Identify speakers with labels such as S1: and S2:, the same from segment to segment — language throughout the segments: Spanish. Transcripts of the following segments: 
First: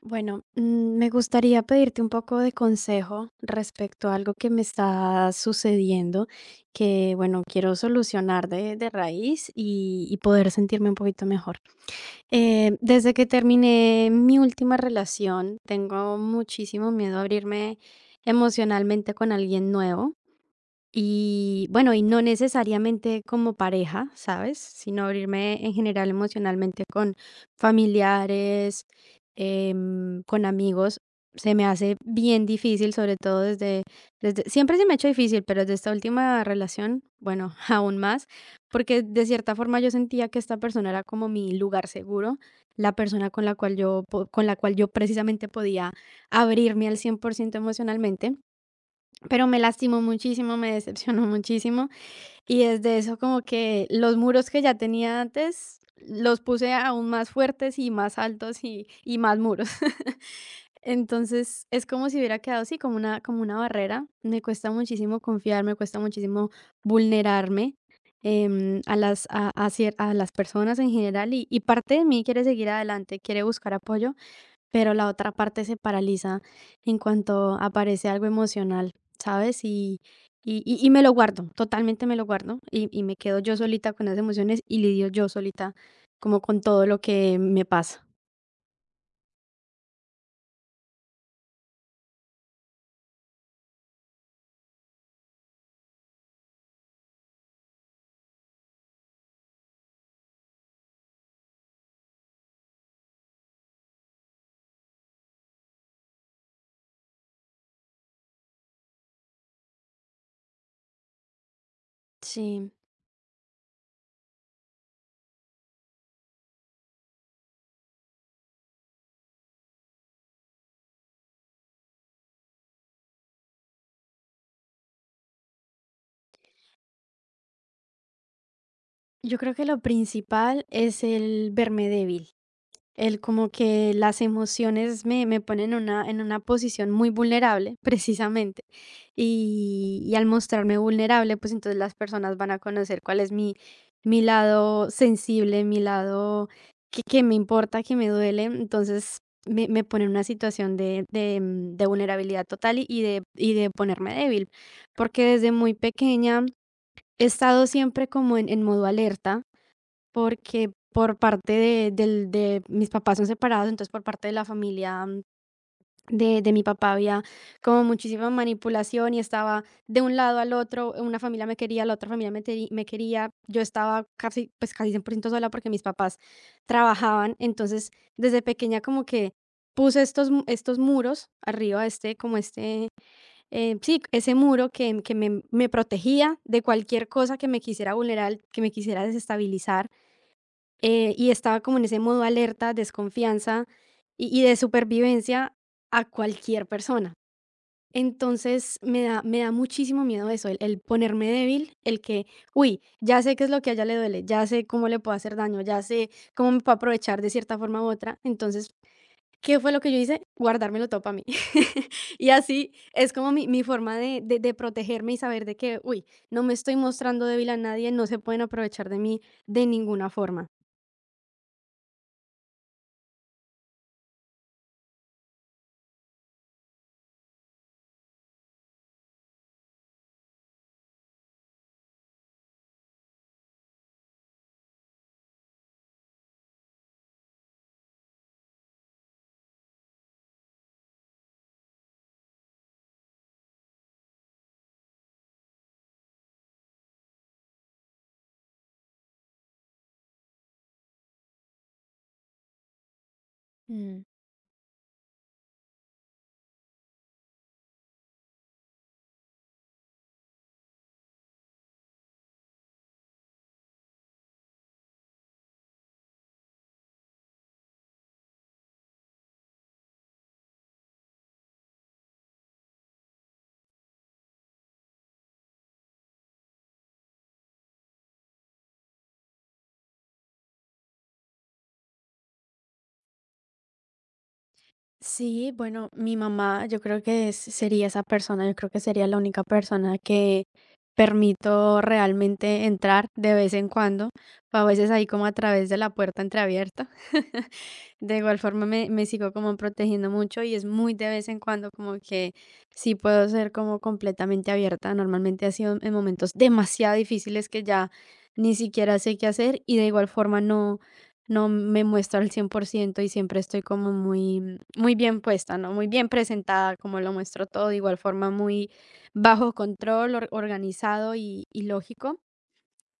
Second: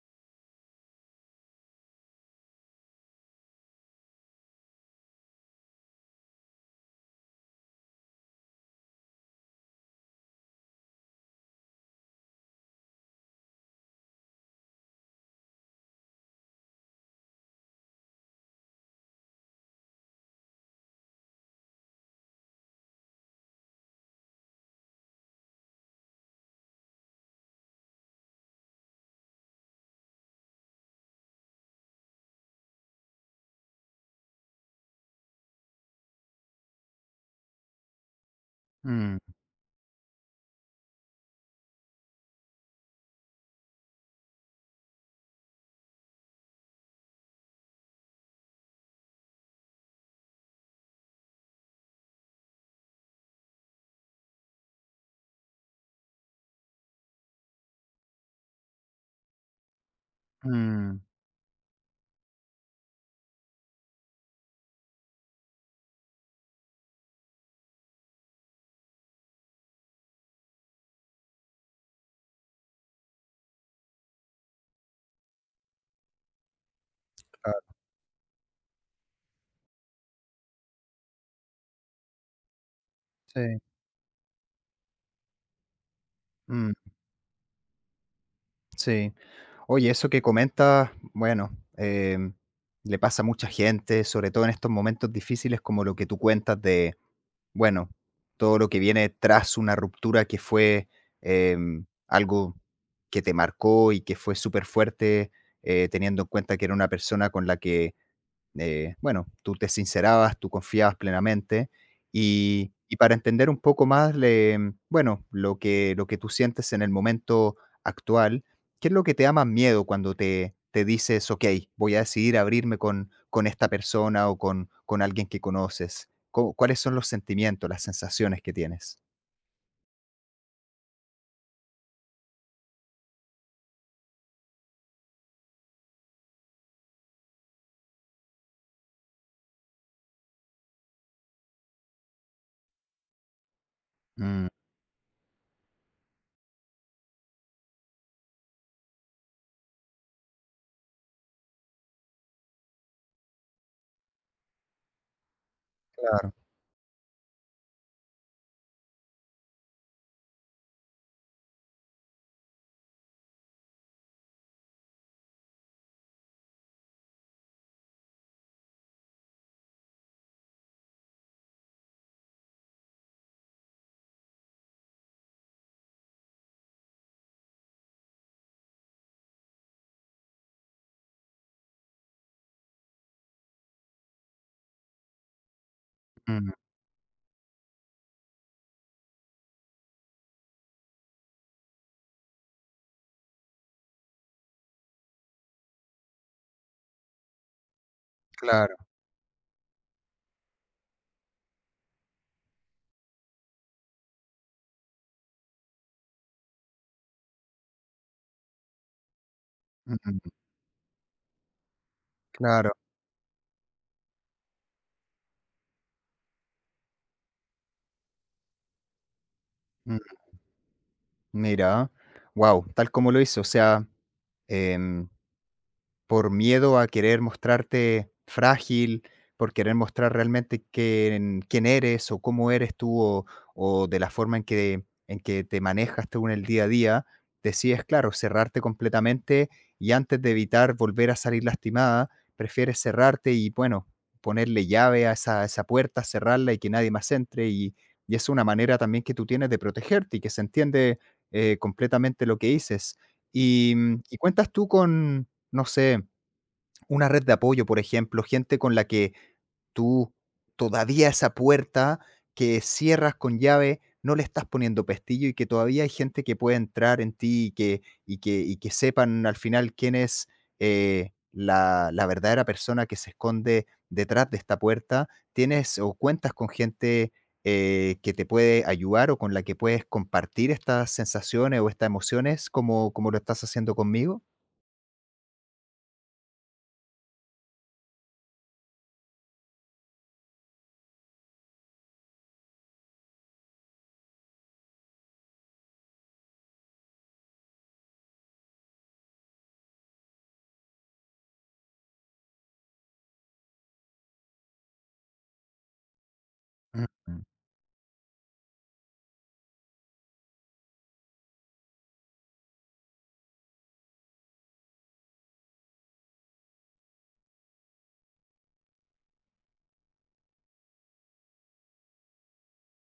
S1: Bueno, me gustaría pedirte un poco de consejo respecto a algo que me está sucediendo, que bueno, quiero solucionar de raíz y poder sentirme un poquito mejor. Desde que terminé mi última relación, tengo muchísimo miedo a abrirme emocionalmente con alguien nuevo. Y bueno, y no necesariamente como pareja, ¿sabes? Sino abrirme en general emocionalmente con familiares, con amigos. Se me hace bien difícil, sobre todo siempre se me ha hecho difícil, pero desde esta última relación, bueno, aún más, porque
S2: Mm,
S1: de cierta forma yo sentía que esta persona era como mi lugar seguro, la persona con la cual con la cual yo precisamente podía abrirme al 100% emocionalmente. Pero me lastimó muchísimo, me decepcionó muchísimo y desde eso como que los muros que ya tenía antes los puse aún más fuertes y más altos y más muros.
S2: mm,
S1: Entonces es como si hubiera quedado así, como una barrera. Me cuesta muchísimo confiar, me cuesta muchísimo vulnerarme em, a, las, a cier- a las personas en general y parte de mí quiere seguir adelante, quiere buscar apoyo, pero la otra parte se paraliza en cuanto
S2: claro,
S1: aparece algo emocional, ¿sabes? Y me lo guardo, totalmente me lo guardo, y me quedo yo
S2: sí,
S1: solita con las emociones y lidio yo solita como con
S2: mm,
S1: todo lo que me pasa.
S2: sí. Oye, eso que comentas, bueno, em, le pasa a mucha gente, sobre todo en estos momentos difíciles como lo que tú cuentas de, bueno, todo lo que viene tras una ruptura que fue algo que te marcó y que fue súper fuerte, teniendo en cuenta que era una persona con la que bueno, tú te sincerabas, tú confiabas plenamente y
S1: Sí,
S2: y para entender un poco más bueno, lo que tú sientes en el momento actual, ¿qué es lo que te da más miedo cuando te dices: "Okey, voy a decidir abrirme con esta persona o con alguien que conoces"? ¿Cu cuáles son los sentimientos, las sensaciones que tienes?
S1: yo creo que lo principal es el verme débil. El como que las emociones me ponen en una posición muy vulnerable, precisamente, y al mostrarme vulnerable, pues, entonces las personas van a conocer cuál es mi
S2: Mm,
S1: lado sensible, mi lado que me importa, que me duele. Entonces, me pone en una situación de vulnerabilidad total y de ponerme débil, porque desde muy
S2: claro,
S1: pequeña he estado siempre como en modo alerta. Porque por parte de mis papás son separados, entonces por parte de la familia de mi papá había como muchísima manipulación y estaba de un lado al otro, una familia me quería, la otra familia me quería, yo estaba casi, pues, casi 100% sola porque mis papás trabajaban, entonces desde pequeña como que puse estos muros arriba, este, como este, sí, ese muro que me protegía
S2: mm,
S1: de cualquier cosa que me quisiera vulnerar, que me quisiera desestabilizar y estaba como en ese modo alerta, desconfianza y de supervivencia a cualquier persona.
S2: claro,
S1: Entonces me da muchísimo miedo eso, el ponerme débil, el que, uy, ya sé qué es lo que a ella le duele, ya sé cómo le puedo hacer daño, ya sé cómo me puedo aprovechar de cierta forma u otra. Entonces, ¿qué fue lo que yo
S2: mm,
S1: hice? Guardármelo todo para mí. Y
S2: claro,
S1: así es como mi forma de protegerme y saber de que, uy, no me estoy mostrando débil a nadie, no se pueden aprovechar de mí de
S2: mm,
S1: ninguna forma.
S2: mira, wow, tal como lo hice, o sea, em por miedo a querer mostrarte frágil, por querer mostrar realmente quién, quién eres o cómo eres tú o de la forma en que te manejas tú en el día a día, decides, claro, cerrarte completamente y antes de evitar volver a salir lastimada, prefieres cerrarte y, bueno, ponerle llave a esa puerta, cerrarla y que nadie más entre. Y es una manera también que tú tienes de protegerte y que se entiende completamente lo que dices. Y cuentas tú con, no sé, una red de apoyo, por ejemplo, gente con la que tú todavía esa puerta que cierras con llave no le estás poniendo pestillo y que todavía hay gente que puede entrar en ti y que sepan al final quién es la verdadera persona que se esconde detrás de esta puerta. Tienes o cuentas con gente que te puede ayudar o con la que puedes compartir estas sensaciones o estas emociones como lo estás haciendo conmigo.
S1: Sí, bueno, mi mamá, yo creo que sería esa persona, yo creo que sería la única persona que permito realmente entrar de vez en cuando, o a veces ahí como a través de la puerta entreabierta. De igual forma me sigo como protegiendo mucho y es muy de vez en cuando como que sí puedo ser como completamente abierta. Normalmente ha sido en momentos demasiado
S2: Ujú,
S1: difíciles que ya ni siquiera sé qué hacer y de igual forma no no me muestro al 100% y siempre estoy como muy bien puesta, ¿no? Muy bien presentada, como lo muestro todo, de igual forma muy bajo control, organizado y lógico.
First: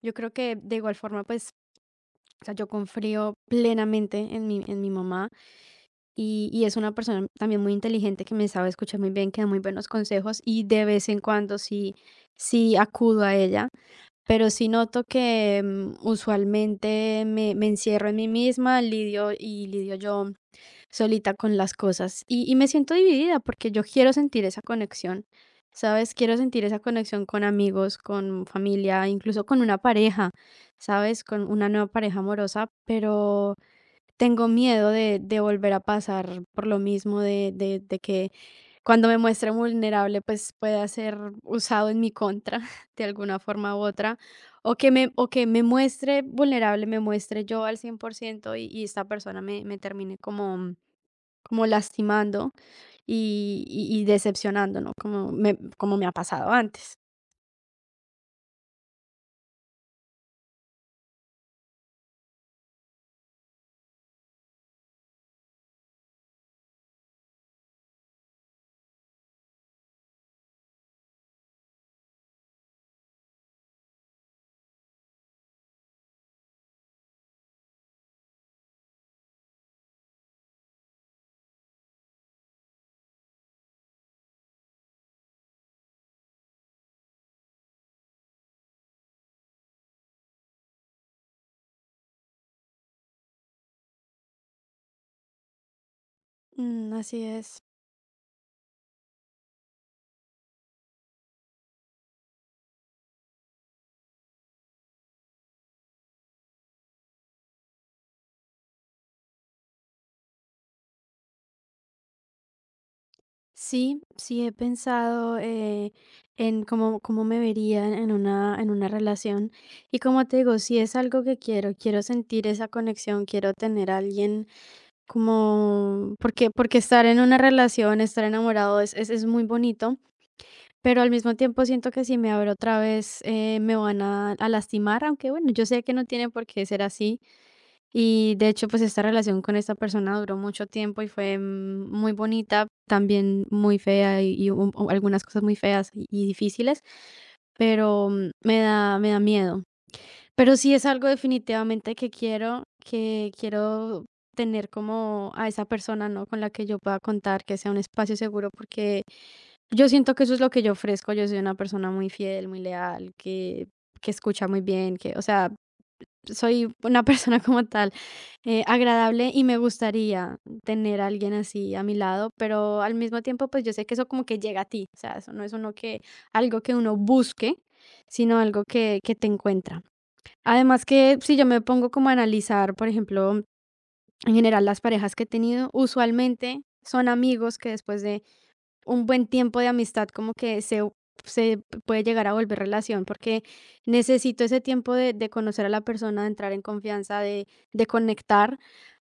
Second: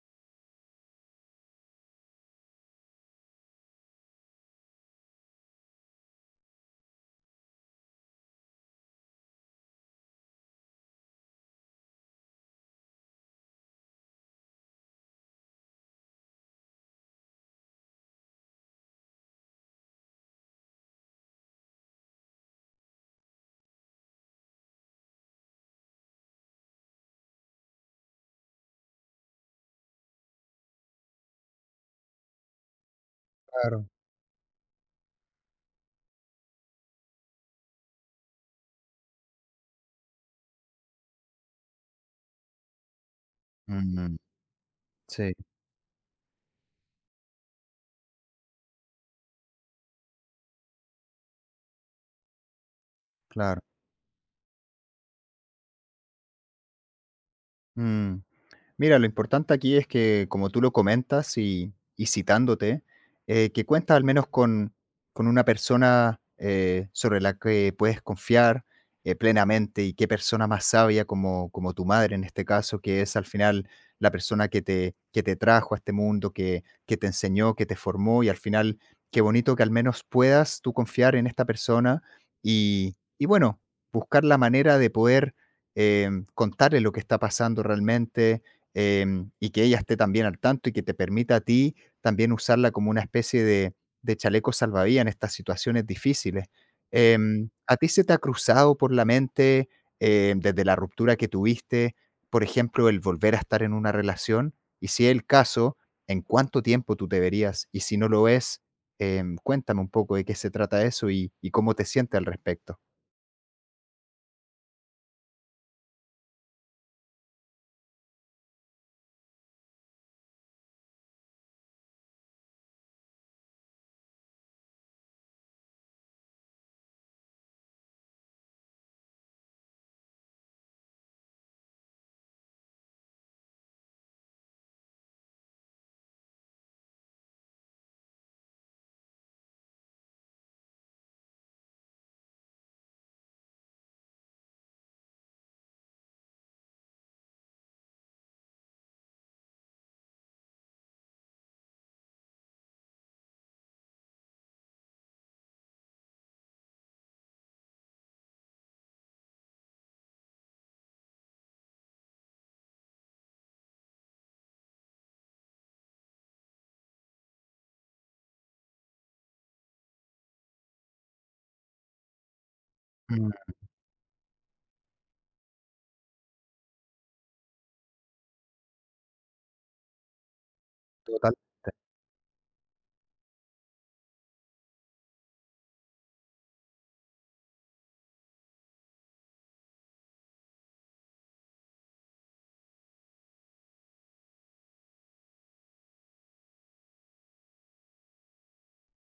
S1: Yo creo que de igual forma, pues, o sea, yo confío plenamente en mi mamá y es una persona también muy inteligente que me sabe escuchar muy bien, que da muy buenos consejos y de vez en cuando sí, sí acudo a ella. Pero sí noto que, usualmente me encierro en mí misma, lidio y lidio yo solita con las cosas. Y me siento dividida porque yo quiero sentir esa conexión, ¿sabes? Quiero sentir esa conexión con amigos, con familia, incluso con una pareja, ¿sabes? Con una nueva pareja amorosa, pero
S2: claro.
S1: tengo miedo de volver a pasar por lo mismo, de que cuando me muestre vulnerable, pues, pueda ser usado en mi contra de alguna forma u
S2: Mm,
S1: otra, o
S2: sí,
S1: que me muestre vulnerable, me muestre yo al 100% y esta persona me termine como como lastimando
S2: claro.
S1: y decepcionando, ¿no? Como me ha pasado antes.
S2: Mm. Mira, lo importante aquí es que, como tú lo comentas y citándote, que cuentas al menos con una persona sobre la que puedes confiar plenamente y qué persona más sabia como tu madre en este caso, que es al final la persona que te trajo a este mundo, que te enseñó, que te formó y al final qué bonito que al menos puedas tú confiar en esta persona y bueno, buscar la manera de poder eh, contarle lo que está pasando realmente y que ella esté también al tanto y que te permita a ti también usarla como una especie de chaleco salvavidas en estas situaciones difíciles.
S1: Mm, así es.
S2: ¿A ti se te ha cruzado por la mente desde la ruptura que tuviste, por ejemplo, el volver a estar en una relación? Y si es el caso, ¿en cuánto tiempo tú te verías? Y si no lo es, cuéntame un poco de qué se trata eso y cómo te sientes al respecto.
S1: Sí, sí he pensado en cómo me vería en una relación. Y como te digo, si es algo que quiero, quiero sentir esa conexión, quiero tener a alguien como, porque estar en una relación, estar enamorado es muy bonito, pero al mismo tiempo siento que si me abro otra vez me van a lastimar, aunque bueno, yo sé que no tiene por qué ser así y de hecho, pues esta relación con esta persona duró mucho tiempo y fue muy bonita, también muy fea y o algunas cosas muy feas y difíciles, pero me da miedo. Pero sí es algo definitivamente que quiero tener como a esa persona, ¿no? Con la que yo pueda contar, que sea un espacio seguro, porque yo siento que eso es lo que yo ofrezco. Yo soy una persona muy fiel, muy leal, que escucha muy bien, que, o sea, soy una persona como tal, agradable y me gustaría tener a alguien así a mi lado, pero al mismo
S2: Mm,
S1: tiempo, pues yo sé que eso como que llega a ti, o sea, eso no es uno que, algo que uno busque, sino algo que te encuentra. Además que
S2: total,
S1: si yo me pongo como a analizar, por ejemplo, en general las parejas que he tenido, usualmente son amigos que después de un buen tiempo de amistad como que se puede llegar a volver relación, porque necesito ese tiempo de conocer a la persona, de entrar en confianza, de conectar.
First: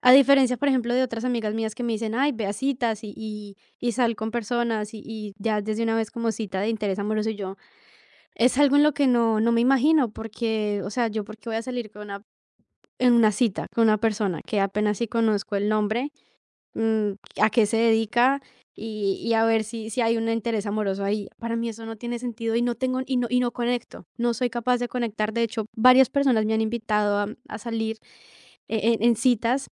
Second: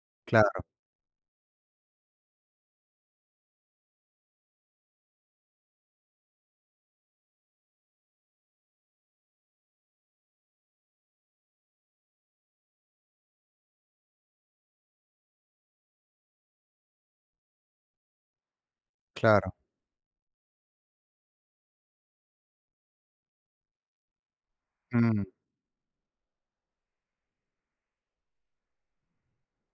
S1: A diferencia,
S2: claro,
S1: por ejemplo, de otras amigas mías que me dicen, ay, ve a citas y sal con personas y ya desde una vez como cita de interés amoroso y yo, es algo en lo que no, no me imagino, porque, o sea, yo porque voy a salir en una cita con una persona que apenas sí conozco el nombre, mm, a qué se dedica y a
S2: claro.
S1: ver si, si hay un interés amoroso ahí. Para mí eso no tiene sentido y no tengo y no conecto, no soy capaz de
S2: Mm,
S1: conectar. De hecho, varias personas me han invitado a salir en citas,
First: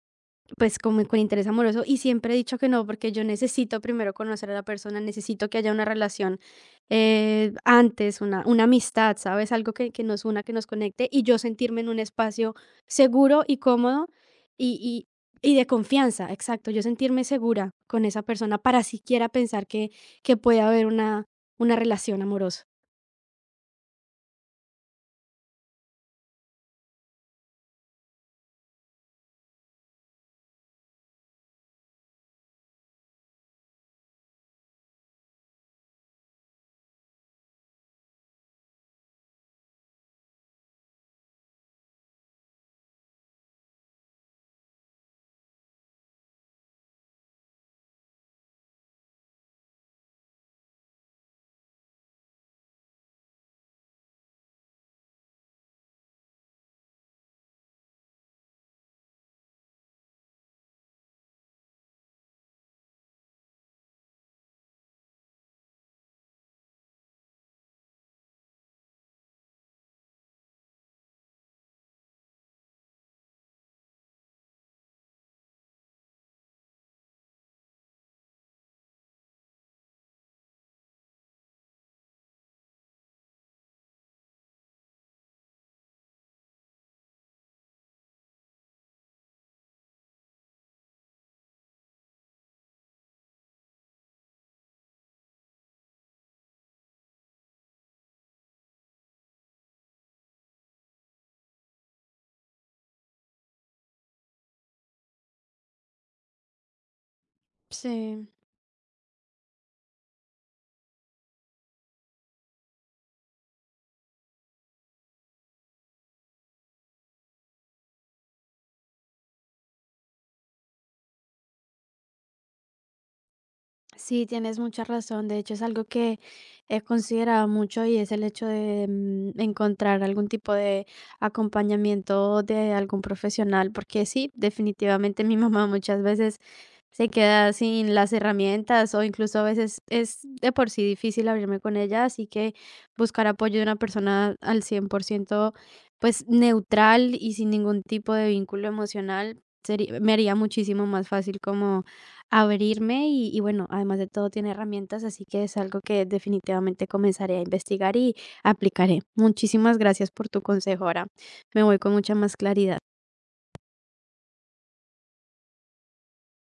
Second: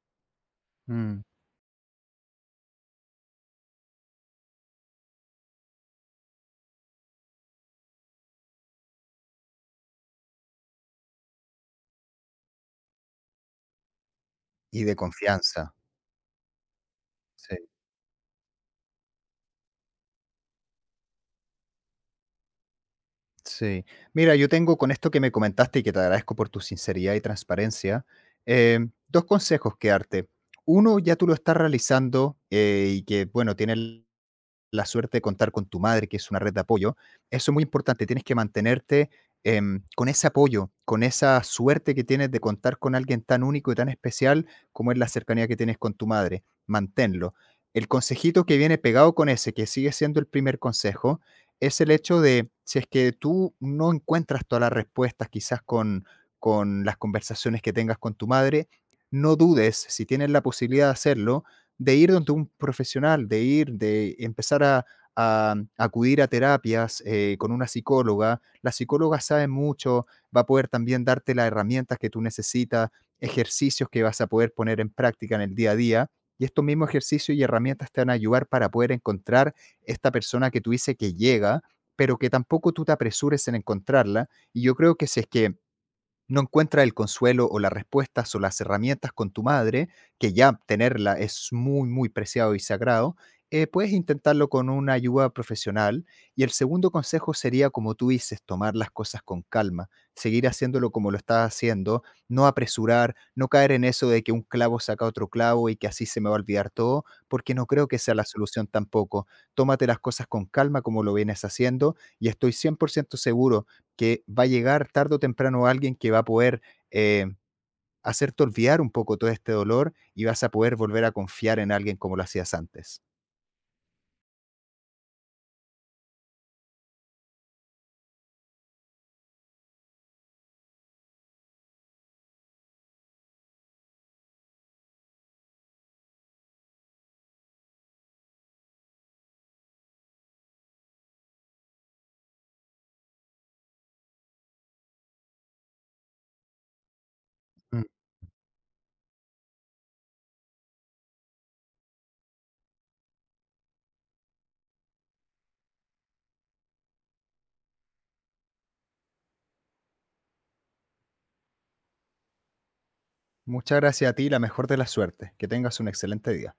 S1: pues como con
S2: mm.
S1: interés amoroso y siempre he dicho que no, porque yo necesito primero conocer a la persona, necesito que haya una relación, antes, una amistad, ¿sabes? Algo que nos una, que nos conecte y yo sentirme en un espacio seguro y cómodo
S2: Y de
S1: y, y de
S2: confianza.
S1: confianza, exacto, yo sentirme
S2: Sí.
S1: segura con esa persona para siquiera pensar que puede haber una relación amorosa.
S2: Sí. Mira, yo tengo con esto que me comentaste y que te agradezco por tu sinceridad y transparencia, eh, dos consejos que darte. Uno, ya tú lo estás realizando y que, bueno, tienes la suerte de contar con tu madre, que es una red de apoyo. Eso es muy importante, tienes que mantenerte con ese apoyo, con esa suerte que tienes de contar con alguien tan único y tan especial como es la cercanía que tienes con tu madre. Manténlo. El consejito que viene pegado con ese, que sigue siendo el primer consejo, es el hecho de, si es que tú no encuentras todas las respuestas quizás con las conversaciones que tengas con tu madre, no dudes, si tienes la posibilidad de hacerlo, de ir donde un profesional, de ir, de empezar a acudir a terapias con una psicóloga. La psicóloga sabe mucho, va a poder también darte las herramientas que tú necesitas, ejercicios que vas a poder poner en práctica en el día a día. Y estos mismos ejercicios y herramientas te van a ayudar para poder encontrar esta persona que tú dices que llega, pero que tampoco tú te apresures en encontrarla. Y yo creo que si es que no encuentras el consuelo o las respuestas o las herramientas con tu madre, que ya tenerla es muy, muy preciado y sagrado, puedes intentarlo con una ayuda profesional. Y el segundo consejo sería, como tú dices, tomar las cosas con calma, seguir haciéndolo como lo estás haciendo, no apresurar, no caer en eso de que un clavo saca otro clavo y que así se me va a olvidar todo, porque no creo que sea la
S1: Sí.
S2: solución tampoco. Tómate las cosas con calma como lo vienes haciendo y estoy 100% seguro que va a llegar tarde o temprano alguien que va a poder, eh, hacerte olvidar un poco todo este dolor y vas a poder volver a confiar en alguien como lo hacías antes.
S1: Sí, tienes mucha razón. De hecho, es algo que he considerado mucho y es el hecho de encontrar algún tipo de acompañamiento de algún profesional, porque sí, definitivamente mi mamá muchas veces se queda sin las herramientas o incluso a veces es de por sí difícil abrirme con ella, así que buscar apoyo de una persona al 100%, pues neutral y sin
S2: Mm.
S1: ningún tipo de vínculo emocional sería, me haría muchísimo más fácil como abrirme y bueno, además de todo tiene herramientas, así que es algo que definitivamente comenzaré a investigar y aplicaré. Muchísimas gracias por tu consejo. Ahora me voy con mucha más claridad.
S2: Muchas gracias a ti la mejor de las suertes. Que tengas un excelente día.